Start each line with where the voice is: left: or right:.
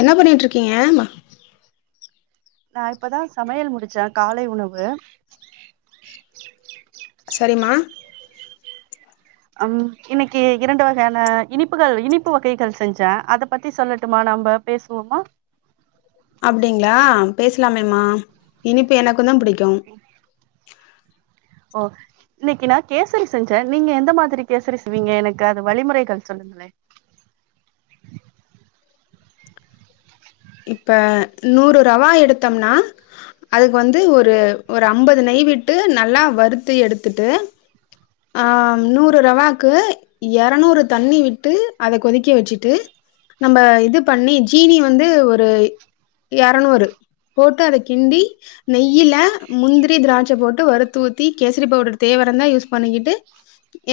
left: என்ன பண்ணிகிட்ருக்கீங்க
right: நா இப்பதா சமையல் முடிச்ச காலை உணவு
left: சரிம்மா
right: ஹம் இன்னைக்கு இரண்டு வகையான இனிப்புகள் இனிப்பு வகைகள் செஞ்ச அதப்பத்தி சொல்லட்டுமா நம்ப பேசுவோமா
left: அப்டிங்களா பேசலாமேமா இனிப்பு எனக்குந்தா புடிக்
right: ஒ இன்னைக்கு நா கேசரி செஞ்ச நீங்க எந்த மாதிரி கேசரி செய்வீங்க எனக்கு அது வழிமொறைகள் சொல்லுங்களே
left: இப்ப நூறு ரவா எடுத்தம்னா அதுக்கு வந்து ஒரு ஒரு அம்பது நெய் விட்டு நல்லா வறுத்து எடுத்துட்டு அஹ் நூறு ரவாக்கு எறநூறு தண்ணி விட்டு அதை கொதிக்க வச்சிட்டு நம்ம இது பண்ணி ஜீனி வந்து ஒரு எறநூறு போட்டு அத கிண்டி நெய்யில முந்திரி திராட்ச போட்டு வறுத்து ஊத்தி கேசரி பவுடரு தேவருந்தா யூஸ் பண்ணிக்கிட்டு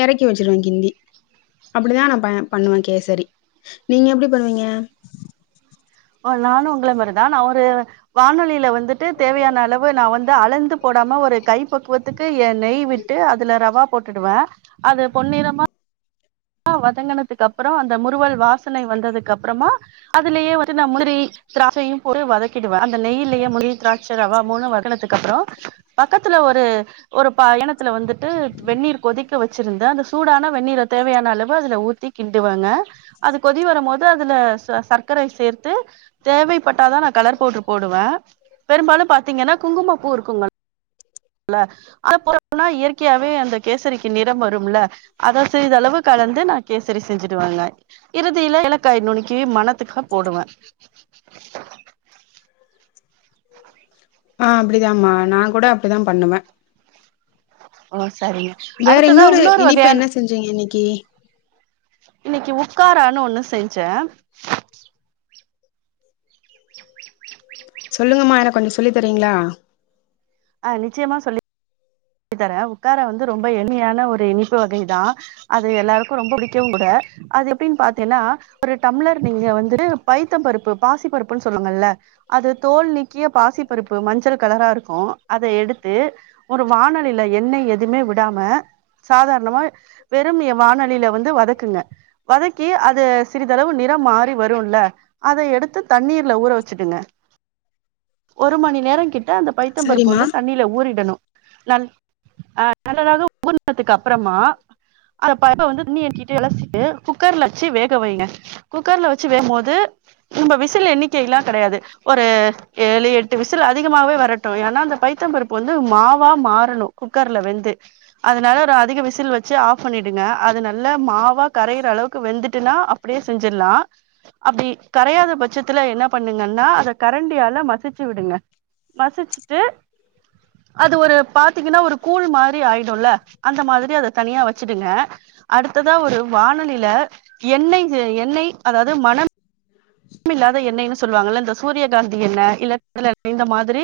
left: எறக்கி வெச்சிருவ கிண்டி அப்படிதா நா பே பண்ணுவ கேசரி நீங்க எப்டி பண்ணுவீங்க
right: அஹ் நானு உங்கள மாரிதா நா ஒரு வானொலியில வந்துட்டு தேவையான அளவு நா வந்து அளந்து போடாம ஒரு கைப்பக்குவத்துக்கு எ நெய் விட்டு அதுல ரவா போட்டுடுவ அது பொன்னிறமா மா வதங்கனதுக்கு அப்புறோ அந்த முறுவல் வாசனை வந்ததுக்கு அப்பறமா அதுலயே வந்துட்டு நா முந்திரி திராட்சயு போட்டு வதக்கிடுவ அந்த நெய்யிலயே முந்திரி திராட் ச்ச ரவா மூணு வதக்கனதுக்கப்றோ பக்கத்துல ஒரு ஒரு பா எனக் பக்கத்துல வந்துட்டு வெந்நீர் கொதிக் க வெச்சிருந்த அந்த சூடான வெநீரத் தேவையான் ன அளவு அதுல ஊத்தி கிண்டுவங்க அது கொதி வரம் போது அதுல சர்க்கரை சேர்த்து தேவைப்பட்டாதா நா கலர் பவுடர் போடுவ பெரும்பாலும் பாத்தீங்கன்னா குங்கும பூருக்குங்கள் ல அது போட்டோனா இயற்கையாவே அந்த கேசரிக்கி நிறம் வரும்ல அத சிறிதளவு கலந்து நா கேசரி செஞ்சிடுவங்க இறுதியில ஏலக்காய நுனிக் கி மனத்துக்க போடுவ
left: அஹ் அப்படிதாமா நான் கூட அப்படிதான் பண்ணுவேன்
right: ஓ ஆர்
left: வேற இன்னொரு இனிப்பு என்ன செஞ்சீங்க இன்னி கே
right: இன்னைக்கு உட்காரான்னு ஒன்னு செஞ்சேன்
left: சொல்லுங்கம்மா எனக்கு கொஞ்சம் சொல்லித்தரீங்களா
right: அஹ் நிச்சயமா சொல்லி சொல்லி தர உட்காரா வந்து ரொம்ப எளிமையான ஒரு இனிப்பு வகைதான் அது எல்லாருக்கும் ரொம்ப பிடிக்கவும் கூட அது எப்படின்னு பார்த்தீங்ன்னா ஒரு டம்ளர் நீங்க வந்து பைத்தம் பருப்பு பாசி பருப்புன்னு சொல்லுவாங்கல்ல அது தோல் நீக்கிய பாசி பருப்பு மஞ்சள் கலரா இருக்கும் அத எடுத்து ஒரு வானலியில எண்ணெய் எதுவுமே விடாம சாதாரணமா வெறும் வானலியில வந்து வதக்குங்க வதக்கி அதை சிறிதளவு நிறம் மாறி வரும்ல அத எடுத்து தண்ணீர்ல ஊற வச்சுடுங்க ஒரு மணி நேரம் கிட்ட அந்த பைத்தம்பருப்பு
left: சரிம்மா
right: வந்து தண்ணியில ஊறிடணும் நல் அஹ் நல்லதாக உறுனதுக்கு அப்புறமா அந்தப் பருப்ப வந்து உமியை நீக்கிட்டு அளசிட்டு குக்கர்ல வச்சு வேக வைங்க குக்கர்ல வச்சு வேகும் போது நம்ம விசில் எண்ணிக்கை எல்லாம் கிடையாது ஒரு ஏழு எட்டு விசில் அதிகமாவே வரட்டும் ஏன்னா அந்த பைத்தம்பருப்பு வந்து மாவு பூவா மாறணும் குக்கர்ல வெந்து அதனால ஒரு அதிக விசில் வச்சு ஆஃப் பண்ணிடுங்க அது நல்ல மாவா கரைையுற அளவுக்கு வெந்துட்டுன்னா அப்படியே செஞ்சிடலாம் அப்படி கரையாத பட்சத்துல என்ன பண்ணுங்கன்னா அதை கரண்டியால மசிச்சு விடுங்க மசிச்சுட்டு அது ஒரு பாத்தீங்கன்னா ஒரு கூழ் மாரி ஆயிடும்ல அந்த மாதிரி அத தனியா வச்சுடுங்க அடுத்ததா ஒரு வானலியில எண்ணெய் எண்ணெய் அதாவது மனம் மின் இல்லாத எண்ணைன்னு சொல்லுவாங்கல்ல இந்த சூரியகாந்தி எண்ணை இல்லை இந்த மாதிரி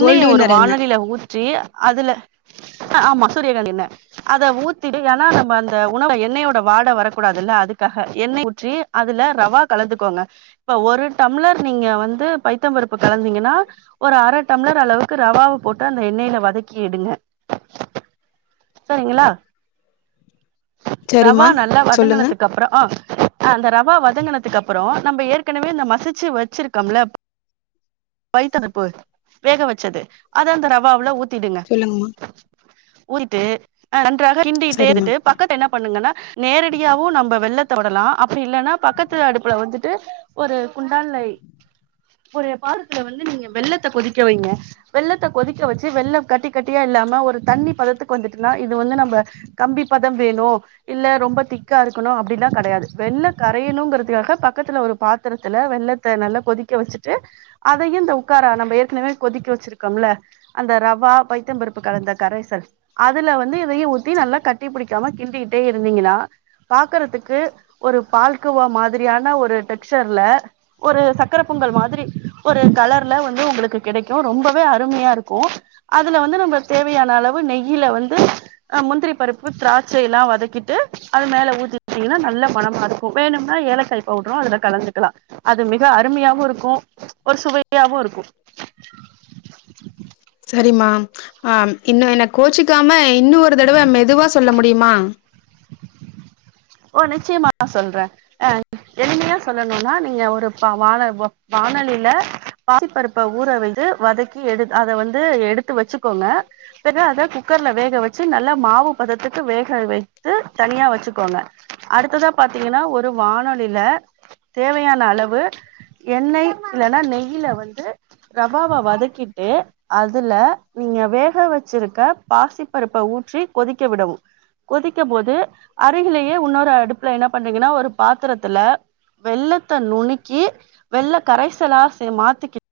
left: கோல்டு
right: ஒரு
left: வின்னர் என்ன
right: வானலியில ஊற்றி அதுல ஆமா சூரியகாந்தி எண்ணெய் அதை ஊத்திட்டு ஏன்னா நம்ம அந்த உணவுல எண்ணெய்யோட வாடை வரக்கூடாதுல்ல அதுக்காக எண்ணெய் ஊற்றி அதுல ரவா கலந்துக்கோங்க இப்ப ஒரு டம்ளர் நீங்க வந்து பைத்தம் பருப்பு கலந்தீங்கன்னா ஒரு அரை டம்ளர் அளவுக்கு ரவாவை போட்டு அந்த எண்ணெயில வதக்கி எடுங்க சரிங்களா ரவா
left: சரிம்மா
right: நல்லா
left: சொல்லுங்க
right: வதங்கினதுக்கு அப்புறம் அந்த ரவா வதங்கினதுக்கு அப்புறம் நம்ம ஏற்கனவே இந்த மசிச்சு வச்சிருக்கோம்ல பைத்தம் பருப்பு வேக வச்சது அதை அந்த ரவாவுல ஊத் திடுங்க
left: சொல்லுங்கம்மா
right: திட்டு அஹ் தக கிண்டிட்டு
left: சரிம்மா
right: இருந்துட்டு பக்கத்து என்ன பண்ணுங்கன்னா நேரடியாவும் நம்ம வெல்லத்த த்த விடலாம் அப் இல்லனா பக்கத்து அடுப்புல வெச்சு து ஒரு குண்டான்ல ஒரு பாத்தரதுல வந்து நீங்க வெள்ளத்த கொதிக்க வைங்க வெள்ளத்த கொதிக்க வச்சு வெள்ள கட்டி கட்டியா இல்லாம ஒரு தண்ணி பதத்துக் வந்துட்டுனா இது வந்து நம்ப கம்பி பதம் வேணு இல்ல ரொம்ப திக்கா இருக்கனோ அப்டினா கடையாது வெள்ள கரையணுங்கிறதுக்காக பக்கத்துல ஒரு பாத்துரத்துல வெள்ளத்த நல்லா கொதிக்க வெச்சுட்டு அதையு இந்த உட்காரா நம்ம ஏற்கனவே கொதிக்க வெச்சிருக்கோம்ல அந்த ரவா பைத்தம்பருப்பு கலந்த கரைசல் அதுல வந்து நெய் ஊத்தி நல்லா கட்டி புடி மா கிண்டிட்டே இருந்தீங்கன்னா பாத் க்றதுக்கு ஒரு பால்கோவா மாதிரியான ஒரு ஸ்டக்ஜர்ல ஒரு சக்கர பொங்கல் மாதிரி ஒரு கலர்ல வந்து உங்களுக்கு கிடைக்கு ரொம்பவே அருமையா இருக்கு அதுல வந்து நம்ம தேவையான அளவு நெய் கீல வந்து முந்திரி பருப்பு திராட்சை எல்லா வதக்கிட்டு அது மேல ஊத்திட்டீங்கன்னா நல்ல மனமா இருக்கு வேணும்னா ஏலக்காய் பவுடரு அதுல கலந்துக்கலா அது மி அருமையாவும் இருக்கும் ஒரு சுவையாவும் இருக்கு
left: சரிம்மா ஆ இன்னு என்ன கோச்சிக்காம இன்னு ஒரு தடவ மெதுவா சொல்ல முடியுமா
right: ஓ நிச்சயமா சொல்ற அ எளிமையா சொல்லணும்னா நீங்க ஒரு ப வான வா வானலில பாசிப்பருப்ப ஊற வித்து வதக்கி எடு அத வந்து எடுத்து வெச்சுக்கோங்க பிறகு அத குக்கர்ல வேக வச்சு நல்லா மாவு பதத்துக்கு வேக வைத்து தனியா வெச்சுக்கோங்க அடுத்ததா பாத்தீங்கன்னா ஒரு வானொலில தேவையான அளவு எண்ணெய் இல்லனா நெய்யில வந்து ரவ்வாவ வதக்கிட்டு அதுல நீங்க வேக வெச்சுருக்க பாசி பருப்ப ஊற்றி கொதிக்க விடவு கொதிக்க போது அருகிலேயே லேயே இன்னொரு அடுப்புல என்ன பண்றீங்கன்னா ஒரு பாத்துரத்துல வெல்லத் த்த நுனக்கி வெல்ல கரைசலா சே மாத்திகிட்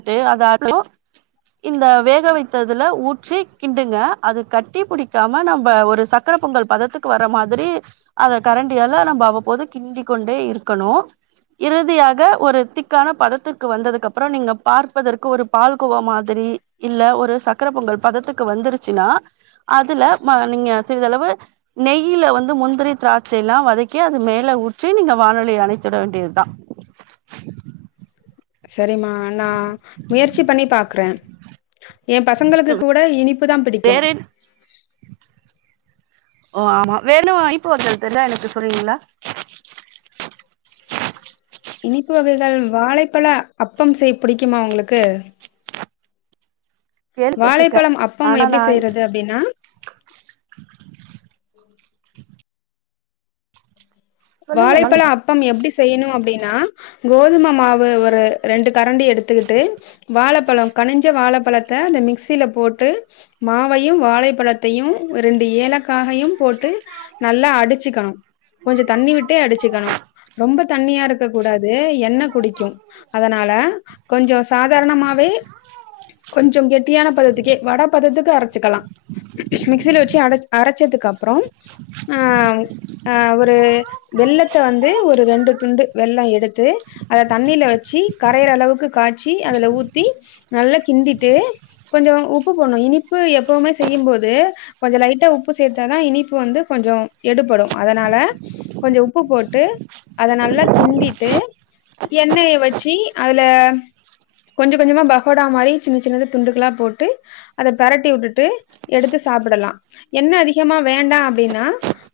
right: ட்டு அத [unintelligible] இந்த வேக வைத்ததுல ஊற்றி கிண்டுங்க அது கட் தீ புடிக்காம நம்ப ஒரு சக்கர பொங்கல் பதத்துக்கு வர்ற மாதிரி அத கரண்டியால நம்ப அவ்வப்போது கிண்டி கொண்டே இருக்கணு இறுதியா க ஒரு திக்கான பதத்துக்கு வந்ததுக்கு அப்றோ நீங்க பார்ப்பதற்கு ஒரு பால்கோவா மாதிரி இல்ல ஒரு சக்கர பொங்கல் பதத்துக்கு வந்துருச்சுன்னா அதுல ம நீங்க சிறிதளவு நெய்யில வந்து முந்திரி திராட்சையிலா வதக்கி அது மேல ஊற்றி நீங்க வானொலிய அணைத்து விட வேண்டியதுதா
left: செரிமா நா முயற்சி பண்ணி பாக்குறே உ பசங்களுக்கு கூட இனிப்புதா பிடிக்கு
right: வேற என் ஓ ஆமா வேனோ [unintelligible] எனக்கு சொல்னீங்களா
left: இனிப்பு வகைகள் வாழைப்பழ அப்பம் செய்ய புடிக்குமா உங்களுக்கு
right: கேள்விப்பட்டிருக்கே
left: வாழைப்பழம் அப்பம்
right: ஆனா
left: எப்டி
right: நா
left: செய்றது அப்டின்னா
right: சொல்லுங்க நானு
left: வாழைப்பழ அப்பம் எப்டி செய்யணு அப்டினா கோதும மாவு ஒரு ரெண்டு கரண்டி எடுத்துக்குட்டு வாழப்பழோ கனிஞ்ச வாழப்பழத்த அந்த மிக்சியில போட்டு மாவையு வாழைப்பழத்தையு ரெண்டு ஏலக்காகையும் போட்டு நல்லா அடிச்சுக்கணு கொஞ்சோ தண்ணி விட்டே அடிச்சுக்கணு ரொம்ப தண்ணியா இருக்க கூடாது எண்ணெ குடிக்கு அதனால கொஞ்சோ சாதாரணமாவே கொஞ்சோ கெட்டியான பதத்துக்கே வட பதத்துக்கு அரச்சுக்கலா மிக்சில வச்சு அடச் அரச்சதுக்கு அப்றம் அ அ ஒரு வெல்லத்த வந்து ஒரு ரெண்டு துண்டு வெல்லோ எடுத்து அத தண்ணீல வச்சு கரையுற அளவுக்கு காய்ச்சி அதுல ஊத்தி நல்லா கிண்டிட்டு கொஞ்சோ உப்பு போட்னோ இனிப்பு எப்போமே செய்யும்போது கொஞ்சோ லைட்டா உப்பு சேத்ததா இனிப்பு வந்து கொஞ்சோ எடுபடு அதனால கொஞ்சோ உப்பு போட்டு அத நல்லா கிண்டிட்டு எண்ணெய வச்சு அதுல கொஞ்சோ கொஞ்சமா பகோடா மாரி சின்ன சின்னத துண்டுகல்லா போட்டு அத பெரட்டி வுட்டுட்டு எடுத்து சாப்புடலா எண்ணெ அதிகமா வேண்டா அப்டின்னா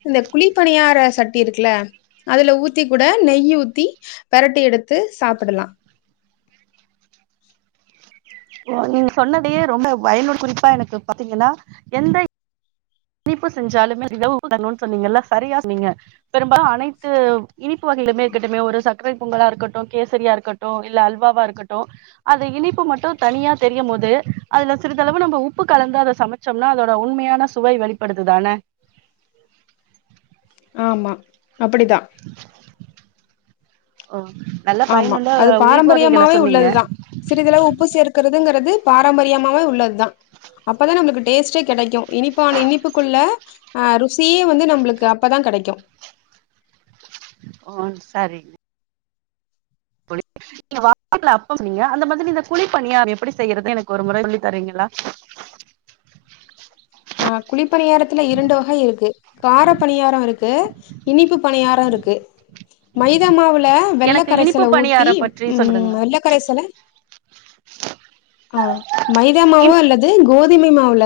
left: இந்த குழிப்பணியார சட் இருக்குல அதுல ஊத்தி கூட நெய் ஊத்தி பெரட்டி எடுத்து சாப்புடலா
right: ஓ நீங்க சொன்னதையே ரொம்ப பயனுள்ள குறிப்பா எனக்கு பாத்தீங்கன்னா எந்த இ இனிப்பு செஞ்சாலுமே [unintelligible] சொன்னீங்கல்ல சரியா சொன்னீங்க பெரும்பாலு அனைத்து இனிப்பு வகையுலமே இருக்கட்டுமே ஒரு கரை பொங்கலா இருக்கட்டு கேசரியா இருக்கட்டு இல்ல அல்வாவா இருக்கட்டு அத இனிப்பு மட்டு தனியா தெரியும் போது அதுல சிறிதளவு நம்ம உப்பு கலந்து அத சமைச்ஜம்னா அதோட உண்மையான சுவை வெளி படுதுதான
left: ஆமா அப்புடிதா
right: அ
left: ஆமா அது பாரம்பரியமாவே
right: சொன்னீங்க
left: உள்ளதுதா சிறிதளவு உப்பு சேர்க்குறதுங்கிறது பாரம்பரியமாவே உள்ளதுதா அப்பதா நம்மளுக்கு டேஸ்ட்டே கெடைக்கும் இனிப்பான இனிப்புக்குள்ள அ ருசியே வந்து நம்மளுக்கு அப்பதா கெடைக்கும்
right: ஓ சரி நீங்க வல அப்பம் நீங்க அந்த மாதிரி இந்த குழிப்பணியாரோ எப்புடி செய்யுறது எனக்கு ஒரு முறை சொல்லித்தரீங்களா
left: ஆ குளிப்பணியாரத்துல இரண்டு வகை இருக்கு கார பணியாரோ இருக்கு இனிப்பு பணியாரோ யாரோ இருக்கு மைத மாவுல ல
right: எனக்கு இனிப்பு
left: வெல்லக்கரைசல ஊத்தி
right: பணியாரம் பற்றி
left: உம்
right: சொல்லுங்களேன்
left: வெல்லக்கரைசல ஆ மைதாமாவு
right: இன்
left: அல்லது கோது மிமி மாவுல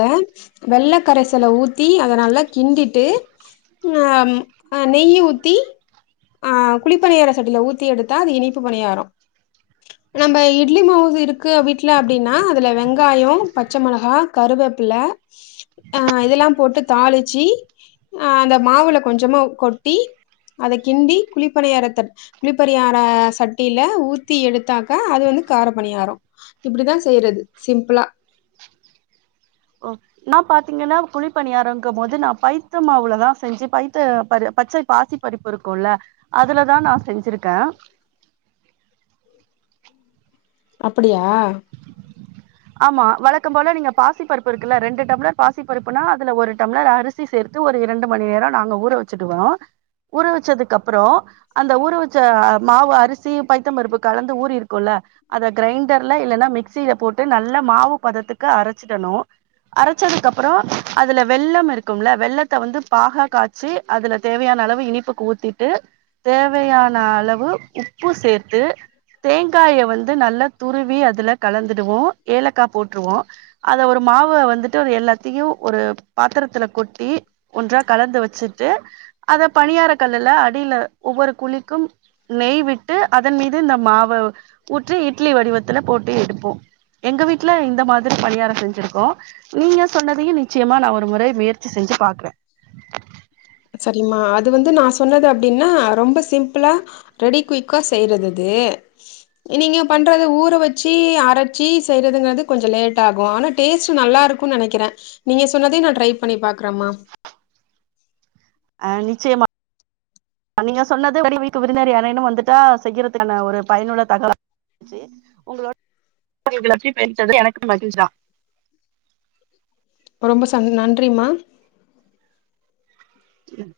left: வெள்ளக்கரைசல ஊத்தி அத நல்லா கிண்டிட்டு ம் ஆ நெய்ய ஊத்தி ஆ குளிப்பனியார சட்டில ஊத்தி எடுத் அது இனிப்பு பணியாரோ நம்ம இட்லி மாவு இருக்கு வீட்ல அப்டின்னா அதுல வெங்காயோ பச்ச மோளகா கருவேப்பில அ இதெல்லா போட்டு தாளிச்சு அ அந்த மாவுல கொஞ்சமா கொட்டி அத கிண்டி குளிப்பணியார குளிப்பணியார சட்டில ஊத்தி எடுத்தாக்க அது வந்து கார பணியாரோ இப்டித்தா செய்யறது சிம்பிளா
right: ஆ என்னா பாத்தீங்கனா குழி பணியாரங்க போது நா பைத்த மாவுலதா செஞ்சி பைத்த பறு பச்சை பாசி பறுப்பு இருக்குல்ல அதுலதா நா செஞ்சிருக்கே
left: அப்படியா
right: ஆமா வழக்கம் போல நீங்க பாசி பருப்பு இருக்குல்ல ரெண்டு டம்ளர் பாசி பருப்புனா அதுல ஒரு டம்ளர் அரிசி சேர்த்து ஒரு இரண்டு மணி நேரம் நாங்க ஊற வச்சுட்டுவோ ஊற வச்சதுக்கு அப்புறோ அந்த ஊற வச்ச மாவு அரிசியு பைத்தம் பருப்பு கலந்து ஊறி இருக்குல்ல அத கிரைண்டர்ல இல்லன்னா மிக்சில போட் டு நல்ல மாவு பதத்துக்கு அரச்சிடனு அரச்சதுக்கு அப்புறோ அதுல வெள்ளம் இருக்கும்ல வெள்ளத்த வந்து பாகா காய்ச்சி அதுல தேவையான அளவு இனிப்புக்கு ஊத்திட்டு தேவையான அளவு உப்பு சேர்த்து தேங்காய வந்து நல்லா துருவி அதுல கலந்துடுவோ ஏலக்கா போட்டுருவோ அத ஒரு மாவ வந்துட்டு ஒரு எல்லாத்தையு ஒரு பாத்திரத்துல கொட்டி ஒன்றா கலந்து வச்சுட்டு அத பனியார கல்லுல அடியில ஒவ்வொரு குழிக்கும் நெய் விட்டு அதன் மீது இந்த மாவ ஊற்றி இட்லி வடிவத்துல போட்டு எடுப்போ எங்க வீட்டுல இந்த மாதிரி பணியாரம் செஞ்சிருக்கோ நீங்க சொன்னதையு நிச்சயமா நா ஒரு முறை முயற்சி செஞ்சு பாக்குறே
left: சரிம்மா அது வந்து நா சொன்னது அப்படின்னா ரொம்ப சிம்பிளா ரெடி குயிக்கா செய்யறதது நீங்க பண்றது ஊற வச்சு அரச்சி செய்யறதுங்கறது கொஞ்ச லேட் ஆகு ஆனா டேஸ்ட் நல்லா இருக்குன்னு நெனைக்கிறே நீங்க சொன்னதையு நான் டரை பண்ணி பாக்குறேமா
right: அ நிச்சயமா நீங்க சொன்னது வ வக்கு விருந்தாழி யாரேனும் வந்துட்டா செய்யறதுக்கான ஒரு பயனுல தகவலா இருந்துச்சி உங்களோடது எனக்கு மகி்ழ்ச்சி தா
left: ரொம்ப ச நன்றிமா
right: ம்